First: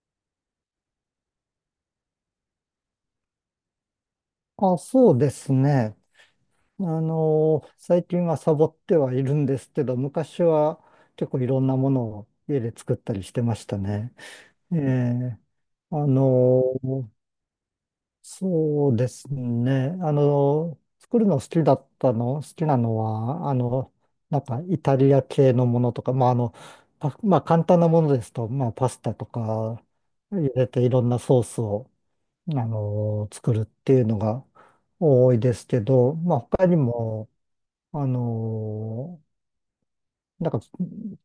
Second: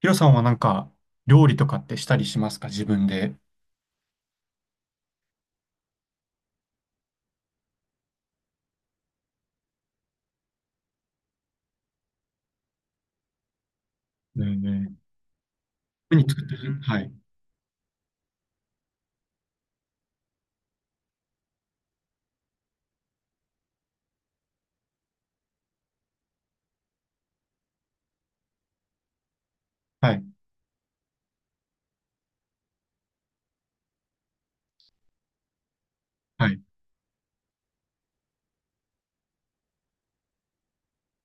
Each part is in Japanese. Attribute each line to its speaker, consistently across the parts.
Speaker 1: ヒロさんはなんか、料理とかってしたりしますか自分で。
Speaker 2: あ、そうですね。最近はサボってはいるんですけど、昔は結構いろんなものを家で作ったりしてましたね。
Speaker 1: ねえ
Speaker 2: え
Speaker 1: ね
Speaker 2: え、あ
Speaker 1: え、何作って
Speaker 2: の、
Speaker 1: る？はい。
Speaker 2: そうですね。作るの好きだったの、好きなのは、なんかイタリア系のものとか、まあ、簡単なものですと、まあ、パスタとか
Speaker 1: はい。
Speaker 2: 入れていろんなソースを作るっていうのが多いですけど、まあ
Speaker 1: はい。
Speaker 2: 他にも、あの、なんか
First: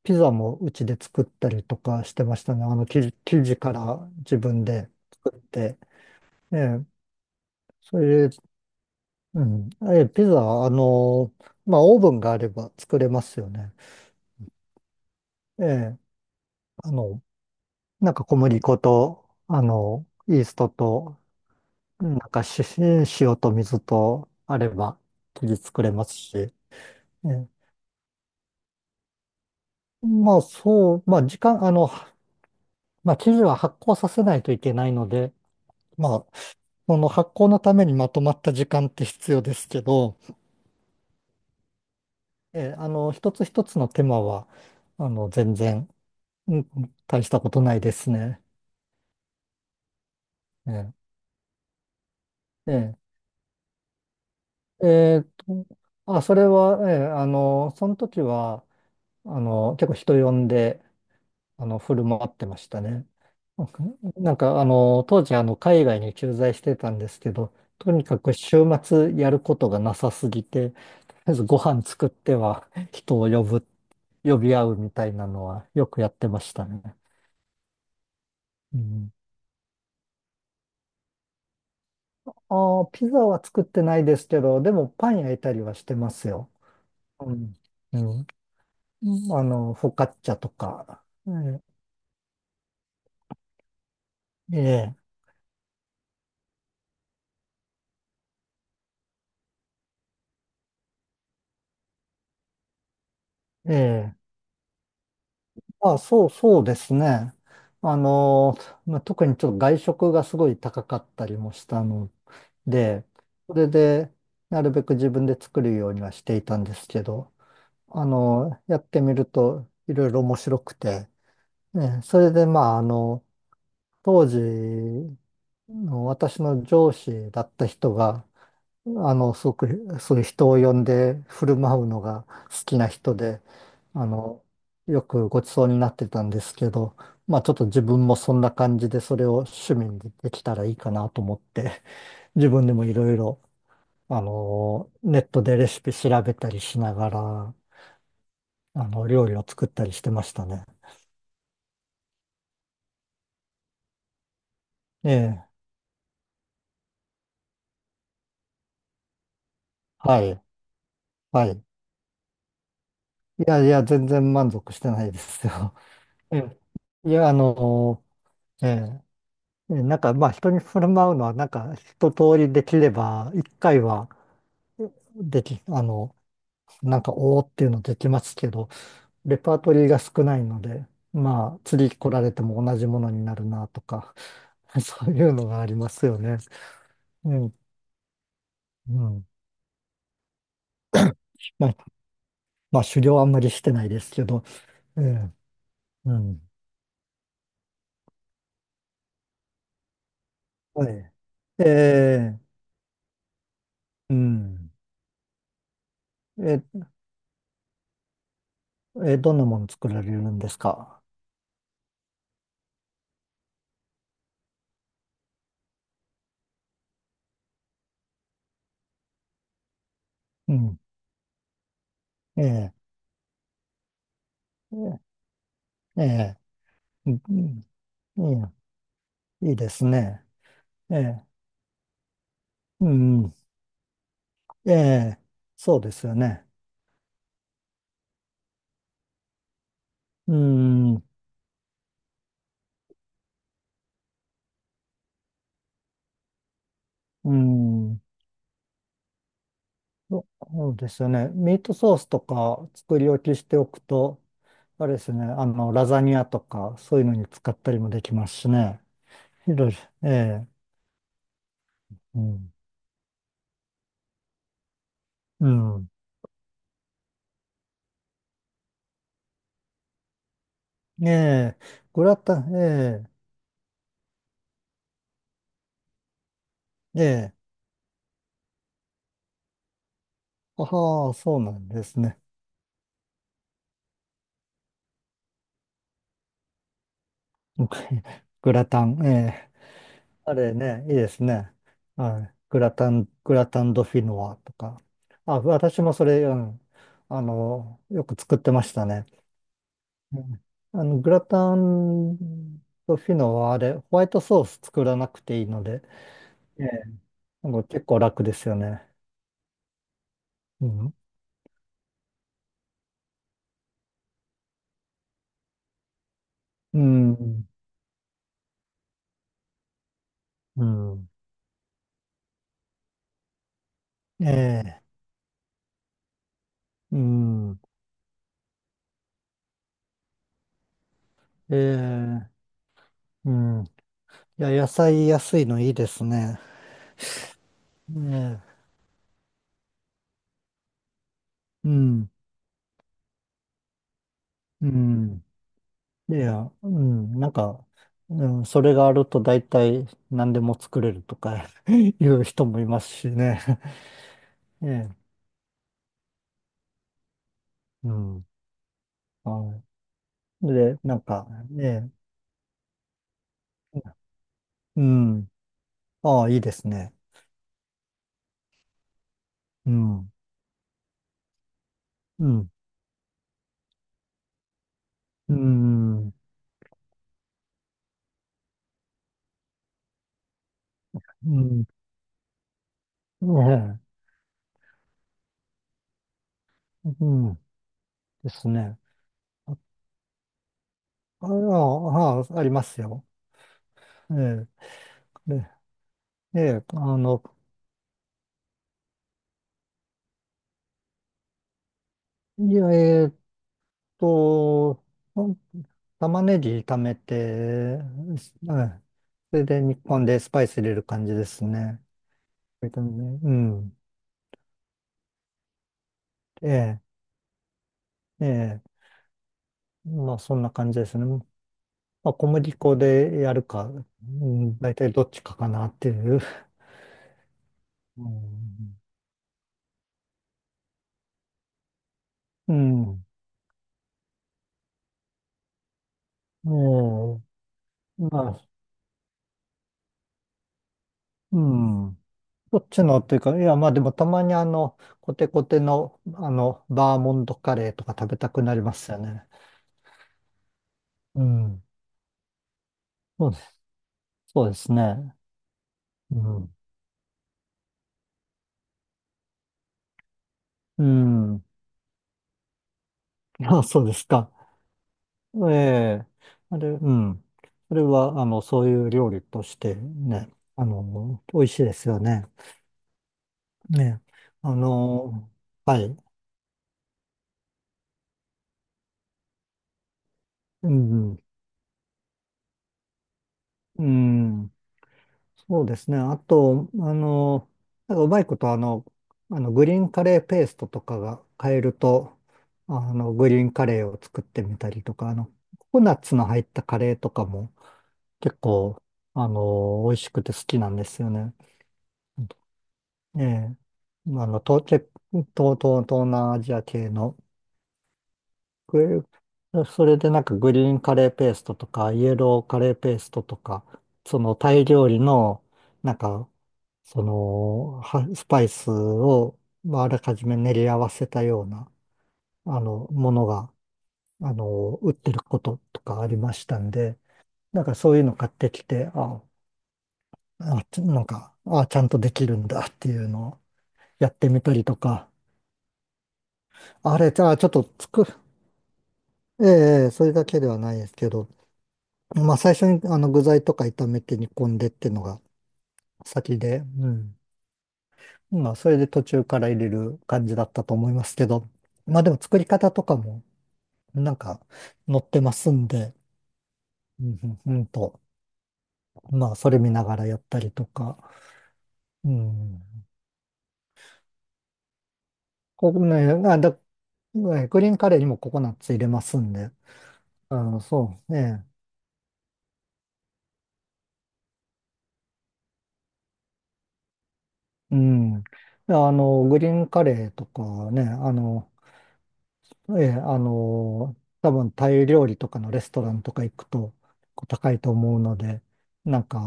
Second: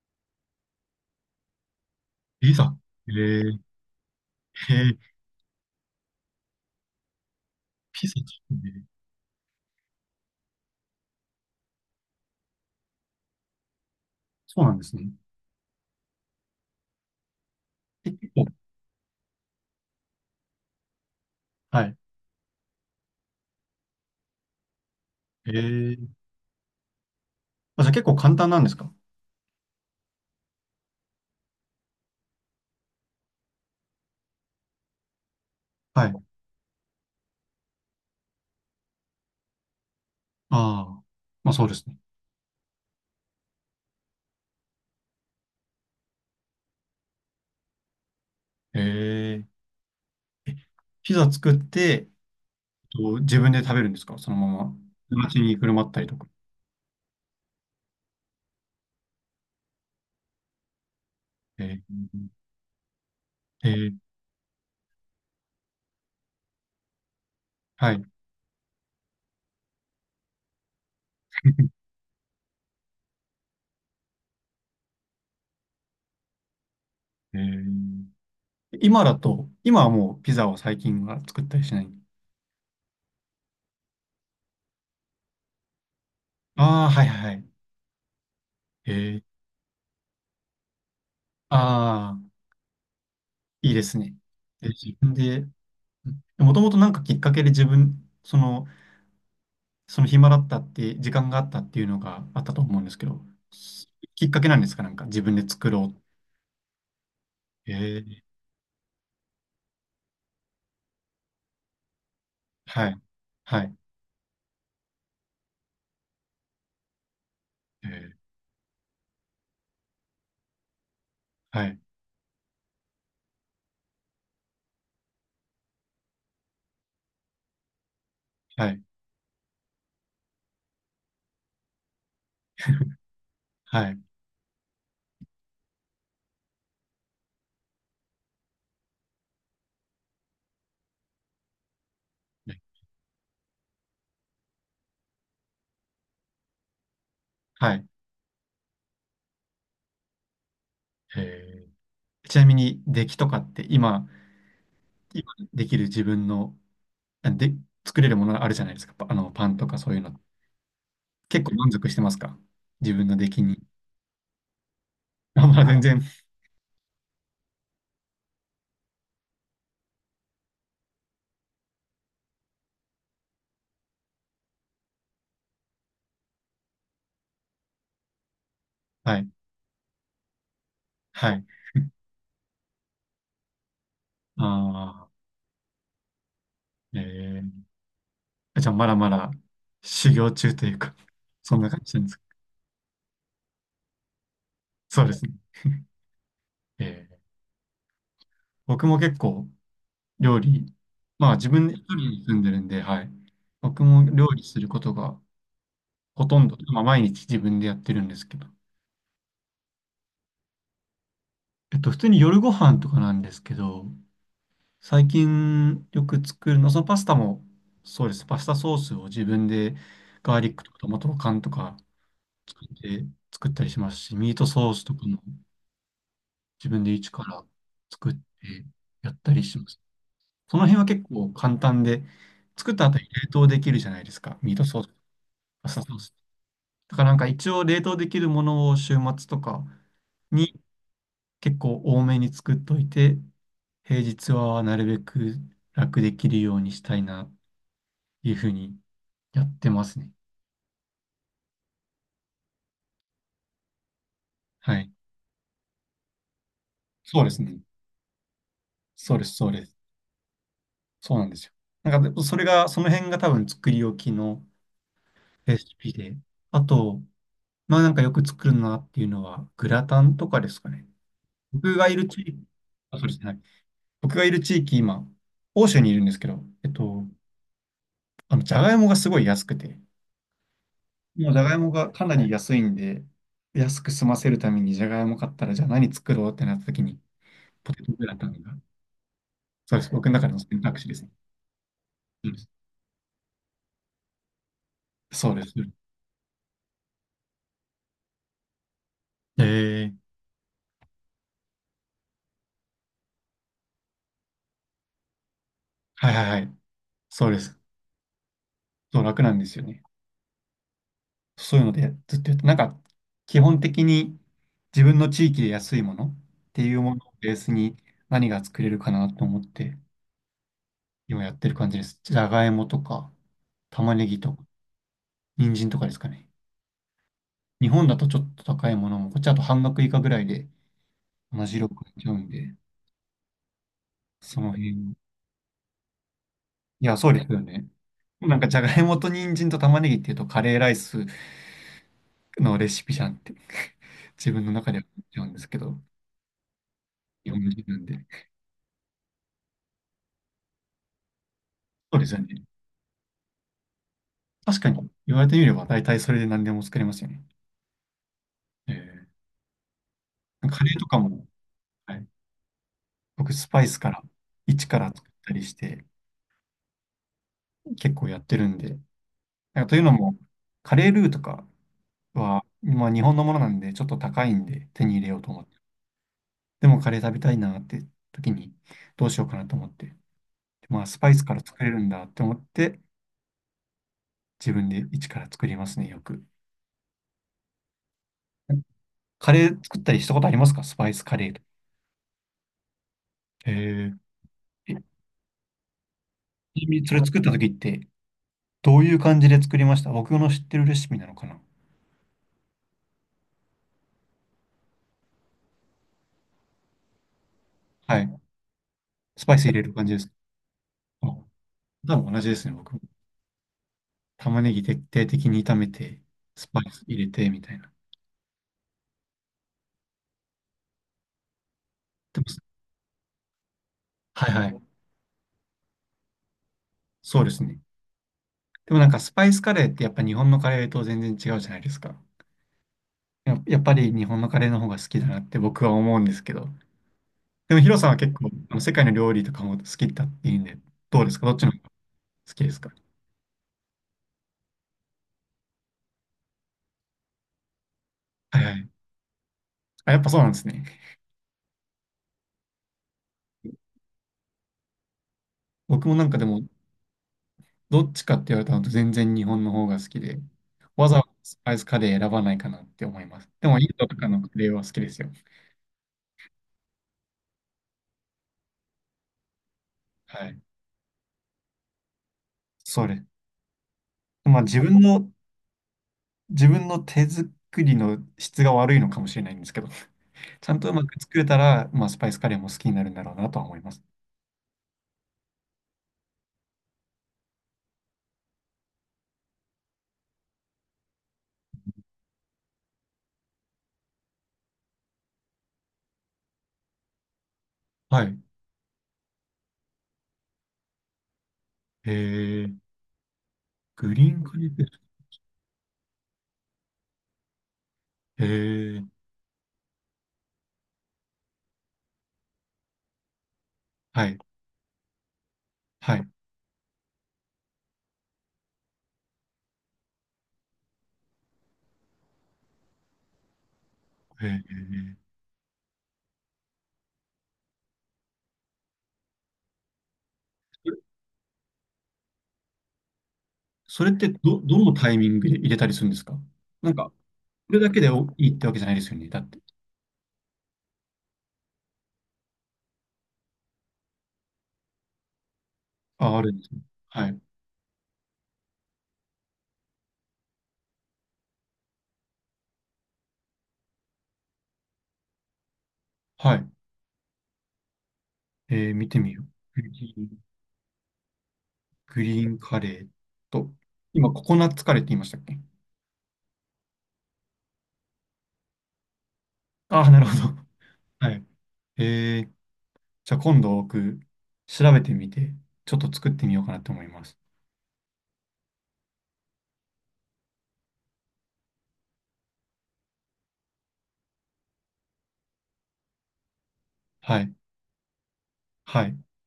Speaker 2: ピザもうちで作ったりとかしてまし
Speaker 1: ピ
Speaker 2: たね。
Speaker 1: ザ。
Speaker 2: あの
Speaker 1: え
Speaker 2: 生地
Speaker 1: ー、
Speaker 2: から自分
Speaker 1: へ
Speaker 2: で
Speaker 1: ー、
Speaker 2: 作って。ええ、そ
Speaker 1: ピザ作
Speaker 2: れで、
Speaker 1: すね。
Speaker 2: うん。ええ、ピザ、あの、まあオーブンがあれば作れますよね。
Speaker 1: そうなんですね。
Speaker 2: ええ、あの、
Speaker 1: え、
Speaker 2: なんか
Speaker 1: 結
Speaker 2: 小
Speaker 1: 構。
Speaker 2: 麦粉と、イーストと、
Speaker 1: はい。
Speaker 2: なんかし塩と水とあれば生
Speaker 1: え
Speaker 2: 地作れ
Speaker 1: ー、
Speaker 2: ますし。ええ。
Speaker 1: あ、じゃあ結構簡単なんですか？
Speaker 2: まあ時間、まあ生地は発酵させないといけないので、
Speaker 1: はい。
Speaker 2: まあその発酵のためにまとまった時間って必要ですけど、
Speaker 1: ああ。まあそうですね。
Speaker 2: 一つ一つの手間は、あの、全然、うん大したことないですね。
Speaker 1: えー、え
Speaker 2: え
Speaker 1: ピザ作って、
Speaker 2: ええ
Speaker 1: と自分で食べるんですかそのまま。
Speaker 2: ええ
Speaker 1: 街に
Speaker 2: ーと、
Speaker 1: 振る舞ったりと
Speaker 2: あ、
Speaker 1: か？
Speaker 2: それは、ええその時は、結構人呼んで、振
Speaker 1: え
Speaker 2: る舞ってましたね。な
Speaker 1: ー、
Speaker 2: ん
Speaker 1: え
Speaker 2: か、
Speaker 1: ー、
Speaker 2: なんか当時、海外に駐在してたんですけど、
Speaker 1: は
Speaker 2: とに
Speaker 1: い。
Speaker 2: かく週末やることがなさすぎて、とりあえずご飯 作っては人を呼ぶ、呼び合うみたいなのはよくやってましたね。
Speaker 1: えー、
Speaker 2: う
Speaker 1: 今
Speaker 2: ん。
Speaker 1: だと、今はもうピザを最近は作ったりしない？
Speaker 2: ああ、ピザは作ってないですけど、でもパン焼いたりはしてますよ。
Speaker 1: ああ、はいはい
Speaker 2: う
Speaker 1: はい。
Speaker 2: ん。うん。
Speaker 1: へえ。
Speaker 2: うんフォカッチャとか。え
Speaker 1: ああ、いいですね。で、自
Speaker 2: え、
Speaker 1: 分で、もともとなんかきっかけで自分、その、その、暇だったって、時間があったっていうのがあったと思うんですけど、
Speaker 2: え
Speaker 1: す
Speaker 2: え、え
Speaker 1: きっ
Speaker 2: え。
Speaker 1: かけなんですか？なんか自分で作ろ
Speaker 2: そうですね。
Speaker 1: う。へ
Speaker 2: あ
Speaker 1: え。
Speaker 2: の、特にちょっと外食がすごい高かったりもしたの
Speaker 1: はい。
Speaker 2: で、そ
Speaker 1: は
Speaker 2: れ
Speaker 1: い。
Speaker 2: で、なるべく自分で作るようにはしていたんですけど、
Speaker 1: ええ。
Speaker 2: やってみるといろいろ面白くて、
Speaker 1: はい。
Speaker 2: ね、それで、当時の私の上司だった人が、
Speaker 1: はい。
Speaker 2: あの、すごく、そういう人を呼んで振る舞うのが好きな人で、
Speaker 1: はい。
Speaker 2: あの、よくごちそうになってたんですけど、まあちょっと自分もそんな感じでそれを趣味にできたらいいかなと思って、自分でもいろいろ、ネットでレシピ調べたりしながら、
Speaker 1: はい。
Speaker 2: 料理を作ったりしてましたね。
Speaker 1: へえ。ちなみに、出来とかって今、
Speaker 2: え
Speaker 1: 今
Speaker 2: え、
Speaker 1: できる自分の、で、作れるものあるじゃないですか。あの、パンとかそういうの。
Speaker 2: はい、
Speaker 1: 結
Speaker 2: は
Speaker 1: 構
Speaker 2: い。
Speaker 1: 満足してますか？自分の出来
Speaker 2: い
Speaker 1: に。
Speaker 2: やいや、全然満足してないで
Speaker 1: あ、
Speaker 2: す
Speaker 1: まあ
Speaker 2: よ。
Speaker 1: 全然。
Speaker 2: ええ、いや、あの、えええなんかまあ人に振る舞うのはなんか一通りできれば一回はでき、あの、なんかおーっていうのできますけど、
Speaker 1: はい。
Speaker 2: レパートリーが少ないので、
Speaker 1: はい。
Speaker 2: まあ次来られても同じものになるなとか、
Speaker 1: あ
Speaker 2: そう
Speaker 1: あ、
Speaker 2: いうのがありますよね。う
Speaker 1: え
Speaker 2: ん、
Speaker 1: え、じゃあま
Speaker 2: う
Speaker 1: だま
Speaker 2: ん。
Speaker 1: だ修行中というか、そん
Speaker 2: ま
Speaker 1: な
Speaker 2: あ、
Speaker 1: 感じなんですか？
Speaker 2: まあ狩猟はあんまりしてないですけど、え
Speaker 1: そうです
Speaker 2: え、
Speaker 1: ね。
Speaker 2: うん。
Speaker 1: ええ、僕も結構料理、
Speaker 2: はい。
Speaker 1: まあ自
Speaker 2: え
Speaker 1: 分で一人に住
Speaker 2: え、
Speaker 1: んでるんで、はい。僕も
Speaker 2: う
Speaker 1: 料理する
Speaker 2: ん。
Speaker 1: ことがほとんど、
Speaker 2: え、
Speaker 1: まあ毎日自分でやってるんですけど。
Speaker 2: え、どんなもの作られるんですか？
Speaker 1: 普通に夜ご飯とかなんですけど、最近よく作るの、そのパスタも、そうです。パスタソースを自分でガーリ
Speaker 2: う
Speaker 1: ックと
Speaker 2: ん。
Speaker 1: かトマト缶とか
Speaker 2: え
Speaker 1: 作っ
Speaker 2: え、
Speaker 1: て作ったりしますし、ミートソー
Speaker 2: え
Speaker 1: スとかも
Speaker 2: え、
Speaker 1: 自分で
Speaker 2: え
Speaker 1: 一
Speaker 2: え。い
Speaker 1: から作ってやったり
Speaker 2: いい
Speaker 1: しま
Speaker 2: で
Speaker 1: す。
Speaker 2: すね。
Speaker 1: その辺は
Speaker 2: え
Speaker 1: 結
Speaker 2: え、
Speaker 1: 構簡単で、作った
Speaker 2: う
Speaker 1: 後に冷
Speaker 2: ん、
Speaker 1: 凍できるじゃないですか。ミート
Speaker 2: え
Speaker 1: ソース、
Speaker 2: え、
Speaker 1: パス
Speaker 2: そ
Speaker 1: タ
Speaker 2: うで
Speaker 1: ソー
Speaker 2: す
Speaker 1: ス。
Speaker 2: よね。
Speaker 1: だからなんか一応冷凍できるものを週末とか
Speaker 2: う
Speaker 1: に
Speaker 2: ん、
Speaker 1: 結構多めに作っといて、平日はなるべく楽できるようにしたいなっ
Speaker 2: うん、
Speaker 1: ていうふうにやってますね。
Speaker 2: そうですよね。ミートソースとか作り置きしておくと、
Speaker 1: は
Speaker 2: あ
Speaker 1: い。
Speaker 2: れですね、ラザニアとか、そういうの
Speaker 1: そう
Speaker 2: に
Speaker 1: です
Speaker 2: 使っ
Speaker 1: ね。
Speaker 2: たりもできますしね。
Speaker 1: そうです、そう
Speaker 2: い
Speaker 1: で
Speaker 2: ろい
Speaker 1: す。
Speaker 2: ろ、ええ、
Speaker 1: そうなんですよ。なんか
Speaker 2: う
Speaker 1: でそれ
Speaker 2: ん、
Speaker 1: が、その辺が多分作り置きの
Speaker 2: う
Speaker 1: レシ
Speaker 2: ん、
Speaker 1: ピで。あと、まあなんかよく作るなっていうのは、グラタンとかですかね。
Speaker 2: ええ、
Speaker 1: 僕がい
Speaker 2: グ
Speaker 1: る
Speaker 2: ラ
Speaker 1: 地
Speaker 2: タ
Speaker 1: 域、
Speaker 2: ン、
Speaker 1: あ、そ
Speaker 2: え
Speaker 1: うですね。はい、僕がいる地域、今、欧州にいるんですけど、
Speaker 2: え、ええ、
Speaker 1: あの、じゃがいもがすごい安くて、
Speaker 2: ああ、
Speaker 1: もう
Speaker 2: そ
Speaker 1: じゃ
Speaker 2: うな
Speaker 1: がい
Speaker 2: ん
Speaker 1: も
Speaker 2: で
Speaker 1: が
Speaker 2: す
Speaker 1: かな
Speaker 2: ね。
Speaker 1: り安いんで、安く済ませるためにじゃがいも買ったら、じゃあ何作ろうってなった時に、ポテト グラタンが、
Speaker 2: グラタン、ええ、
Speaker 1: そうです。僕の中
Speaker 2: あ
Speaker 1: の
Speaker 2: れ
Speaker 1: 選択
Speaker 2: ね、
Speaker 1: 肢
Speaker 2: い
Speaker 1: で
Speaker 2: い
Speaker 1: す
Speaker 2: で
Speaker 1: ね。
Speaker 2: すね。は
Speaker 1: う
Speaker 2: い。
Speaker 1: ん、
Speaker 2: グラタン、グラタンドフィノワとか。
Speaker 1: そう
Speaker 2: あ、
Speaker 1: です。
Speaker 2: 私もそれ、うん、よく作ってましたね。
Speaker 1: えー、
Speaker 2: うん、グラタンドフィノワ、あれ、ホワイトソース作らなくていいので、
Speaker 1: はいはいはい。
Speaker 2: ええ、
Speaker 1: そうで
Speaker 2: なん
Speaker 1: す。
Speaker 2: か結構楽ですよね。
Speaker 1: そう、楽なんですよね。
Speaker 2: うん。
Speaker 1: そういうのでずっとやって、なんか基本的に自分の地域で安いものってい
Speaker 2: う
Speaker 1: うものをベー
Speaker 2: ん。
Speaker 1: スに何が作れるかなと思って
Speaker 2: うん。
Speaker 1: 今やってる感じです。じゃがいもとか玉ねぎ
Speaker 2: え
Speaker 1: とか
Speaker 2: え。
Speaker 1: 人参とかですかね。
Speaker 2: うん。
Speaker 1: 日本だとちょっと高いものも、こっちだと半額以下ぐらいで同
Speaker 2: え
Speaker 1: じ量買えちゃうん
Speaker 2: え。
Speaker 1: で、
Speaker 2: うん。い
Speaker 1: その
Speaker 2: や、野
Speaker 1: 辺。い
Speaker 2: 菜安いのいいですね。
Speaker 1: や、そうですよね。なん
Speaker 2: え
Speaker 1: かじゃ
Speaker 2: え。
Speaker 1: がいもと人参と玉ねぎっていうとカレーライス
Speaker 2: うん。
Speaker 1: のレシピじゃんって 自分の
Speaker 2: う
Speaker 1: 中では思っちゃ
Speaker 2: ん。
Speaker 1: うんですけど、
Speaker 2: いや、うん、な
Speaker 1: 日
Speaker 2: ん
Speaker 1: 本人
Speaker 2: か、
Speaker 1: なんで。
Speaker 2: うん、それがあると大体何でも作れるとか い
Speaker 1: そうですよ
Speaker 2: う
Speaker 1: ね。
Speaker 2: 人もいますしね。
Speaker 1: 確
Speaker 2: え
Speaker 1: かに、
Speaker 2: え、
Speaker 1: 言われてみれば大体それで何でも作れますよね。
Speaker 2: うん。
Speaker 1: え
Speaker 2: はい。
Speaker 1: ー、カレ
Speaker 2: で、
Speaker 1: ーと
Speaker 2: な
Speaker 1: か
Speaker 2: んか、
Speaker 1: も、
Speaker 2: ね、
Speaker 1: はい、僕スパイスから一か
Speaker 2: う
Speaker 1: ら作っ
Speaker 2: ん。
Speaker 1: たりして
Speaker 2: ああ、いいですね。
Speaker 1: 結構やってるんで、なんか
Speaker 2: う
Speaker 1: というの
Speaker 2: ん。
Speaker 1: も、カレールーとか
Speaker 2: う
Speaker 1: は、
Speaker 2: ん。
Speaker 1: まあ、日本のものなんでちょっと高いんで手に入れようと
Speaker 2: う
Speaker 1: 思って、
Speaker 2: ん。
Speaker 1: でもカレー食べたいなって時にどうしようかなと思って、まあスパイス
Speaker 2: う
Speaker 1: から作
Speaker 2: ん。
Speaker 1: れるんだって思って
Speaker 2: ね
Speaker 1: 自分で一から作りますね、よく。
Speaker 2: え、うん。ですね。
Speaker 1: カレー
Speaker 2: あ、
Speaker 1: 作ったりしたことありますか？スパイスカレーとか。
Speaker 2: ありますよ。
Speaker 1: え
Speaker 2: ええ、
Speaker 1: ーえ
Speaker 2: で、え
Speaker 1: ち
Speaker 2: え、
Speaker 1: なみにそれ作った時ってどういう感じで作りました？僕の知ってるレシピなのかな？
Speaker 2: いや、と、玉ねぎ炒めて、
Speaker 1: は
Speaker 2: うん、
Speaker 1: い。スパ
Speaker 2: そ
Speaker 1: イ
Speaker 2: れ
Speaker 1: ス入
Speaker 2: で
Speaker 1: れる
Speaker 2: 日
Speaker 1: 感じで
Speaker 2: 本
Speaker 1: すか？
Speaker 2: でスパイス入れる感
Speaker 1: あ、
Speaker 2: じですね。
Speaker 1: 多分同じですね、
Speaker 2: ビ
Speaker 1: 僕も。
Speaker 2: タミ、ね、うん。
Speaker 1: 玉ねぎ徹底的に炒めて、ス
Speaker 2: え
Speaker 1: パイ
Speaker 2: え、
Speaker 1: ス入れて、みたいな。
Speaker 2: ええ。まあそんな感じですね。まあ
Speaker 1: でも、
Speaker 2: 小麦粉でやるか、う
Speaker 1: はいは
Speaker 2: ん、大
Speaker 1: い。
Speaker 2: 体どっちかかなっていう。
Speaker 1: そうですね。
Speaker 2: う
Speaker 1: で
Speaker 2: ん。
Speaker 1: もなんかスパイスカレーってやっぱ日本のカレーと全然違うじゃないですか。
Speaker 2: うん。
Speaker 1: やっぱり日本のカレーの方が好きだなって僕は思うんですけど。
Speaker 2: え
Speaker 1: でもヒロさんは
Speaker 2: え、
Speaker 1: 結
Speaker 2: ま
Speaker 1: 構
Speaker 2: あ、
Speaker 1: あの世界の料理とかも好きだっていうんで、どうですか？どっ
Speaker 2: う
Speaker 1: ちの方が
Speaker 2: ん。
Speaker 1: 好きで
Speaker 2: ど
Speaker 1: す
Speaker 2: っ
Speaker 1: か？
Speaker 2: ちのっていうか、いやまあでもたまにコテコテのバーモントカレーとか食べた
Speaker 1: は
Speaker 2: く
Speaker 1: いは
Speaker 2: なり
Speaker 1: い。
Speaker 2: ますよね。
Speaker 1: あ、やっぱそうなんですね。
Speaker 2: うん。そうですそうですね。
Speaker 1: 僕もなんか
Speaker 2: う
Speaker 1: でも
Speaker 2: ん。
Speaker 1: どっちかって言われたのと全然日本の方が好きで、
Speaker 2: う
Speaker 1: わざわざス
Speaker 2: ん。
Speaker 1: パイスカレー選ばないかなって思います。でも
Speaker 2: あ、
Speaker 1: イン
Speaker 2: そう
Speaker 1: ド
Speaker 2: で
Speaker 1: とか
Speaker 2: す
Speaker 1: のカ
Speaker 2: か。
Speaker 1: レーは好きですよ。
Speaker 2: ええ、あれ、うん。それは、そういう料理として
Speaker 1: は
Speaker 2: ね、
Speaker 1: い。
Speaker 2: 美味しいですよね。
Speaker 1: それ。
Speaker 2: ね、
Speaker 1: まあ
Speaker 2: あ
Speaker 1: 自分の、
Speaker 2: の、はい。
Speaker 1: 自分の手作りの質が悪いのかもしれないんですけど、ちゃんと
Speaker 2: う
Speaker 1: うまく作
Speaker 2: ん、
Speaker 1: れたら、まあスパイスカレーも好きになるんだろうなとは思います。
Speaker 2: うん、そうですね。あと、なんかうまいこと、グリーンカレーペーストとかが買えると、グリーンカレーを作ってみたりとか、ココナッツの入ったカレーとかも
Speaker 1: はい。
Speaker 2: 結構、美味しくて好きなんですよね。
Speaker 1: えー、
Speaker 2: ええ、
Speaker 1: グリー
Speaker 2: ま
Speaker 1: ン
Speaker 2: ああ
Speaker 1: カ
Speaker 2: の、
Speaker 1: レーペ
Speaker 2: 東、
Speaker 1: ースト。
Speaker 2: 東、東、東南アジア系の、
Speaker 1: えー、
Speaker 2: グそれでなんかグリーンカレーペーストとか、イエローカレーペーストとか、
Speaker 1: は
Speaker 2: そ
Speaker 1: い。
Speaker 2: のタイ料理の、な
Speaker 1: は
Speaker 2: ん
Speaker 1: い。
Speaker 2: か、スパイスを、まあ、あらかじめ練り合わせたような、ものが、
Speaker 1: え
Speaker 2: 売っ
Speaker 1: ー、
Speaker 2: てることとかありましたんで、なんかそういうの買ってきて、ああ、
Speaker 1: それ
Speaker 2: ちなんか、ああ、ちゃんとできるんだっていうのを
Speaker 1: それっ
Speaker 2: や
Speaker 1: て
Speaker 2: って
Speaker 1: ど、
Speaker 2: みた
Speaker 1: ど
Speaker 2: り
Speaker 1: の
Speaker 2: と
Speaker 1: タイミ
Speaker 2: か、
Speaker 1: ングで入れたりするんですか？なんか、
Speaker 2: あれ、じゃあ、ちょっ
Speaker 1: それ
Speaker 2: と
Speaker 1: だけで
Speaker 2: 作
Speaker 1: お
Speaker 2: る、
Speaker 1: いいってわけじゃないですよね。だって。
Speaker 2: ええ、それだけではないですけど、まあ、最初に具材とか炒めて煮込んでっていうのが
Speaker 1: あ、あるん
Speaker 2: 先
Speaker 1: です
Speaker 2: で、
Speaker 1: ね。
Speaker 2: う
Speaker 1: は
Speaker 2: ん。
Speaker 1: い。
Speaker 2: まあ、それで途中から入れる感じだったと思いますけど、まあ、でも作り方とかも、なんか、載ってますんで、
Speaker 1: はい。
Speaker 2: うん、うんうんと、
Speaker 1: えー、見てみよう。
Speaker 2: まあ、それ
Speaker 1: グリ
Speaker 2: 見なが
Speaker 1: ー
Speaker 2: らや
Speaker 1: ン、
Speaker 2: ったりとか、
Speaker 1: グ
Speaker 2: う
Speaker 1: リーンカ
Speaker 2: ん。
Speaker 1: レーと、今、ココナッツカレーって言いましたっけ？
Speaker 2: ここね、あ、だ、ねグリーンカレーにもココナッツ入れますんで、
Speaker 1: ああ、なるほど。はい。
Speaker 2: ね、
Speaker 1: えー、じゃあ今度僕、調べてみて、ちょっと作ってみようかなと思います。
Speaker 2: うん。でグリーンカレーとかね、ええ、あの、多分タイ料理とかのレストランとか行くと
Speaker 1: は
Speaker 2: こう
Speaker 1: い。
Speaker 2: 高いと思うので、
Speaker 1: はい。
Speaker 2: なんか、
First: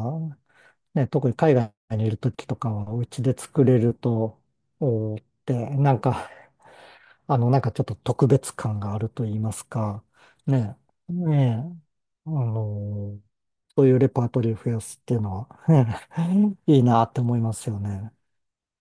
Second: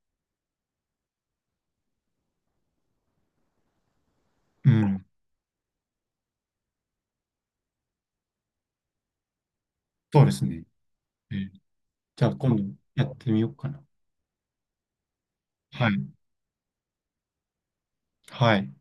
Speaker 2: ね、特に海外にいる時とかはお家で作れると、
Speaker 1: うん。
Speaker 2: おーって、なんか、なんかちょっと特別感があると言いますか、
Speaker 1: そうですね。
Speaker 2: ね、
Speaker 1: えー
Speaker 2: ね
Speaker 1: じ
Speaker 2: え、
Speaker 1: ゃ
Speaker 2: あ
Speaker 1: あ今度やっ
Speaker 2: の、
Speaker 1: てみようかな。
Speaker 2: そういうレパートリーを増やすっていうの
Speaker 1: は
Speaker 2: は
Speaker 1: い。
Speaker 2: いいなって思いますよね。
Speaker 1: はい。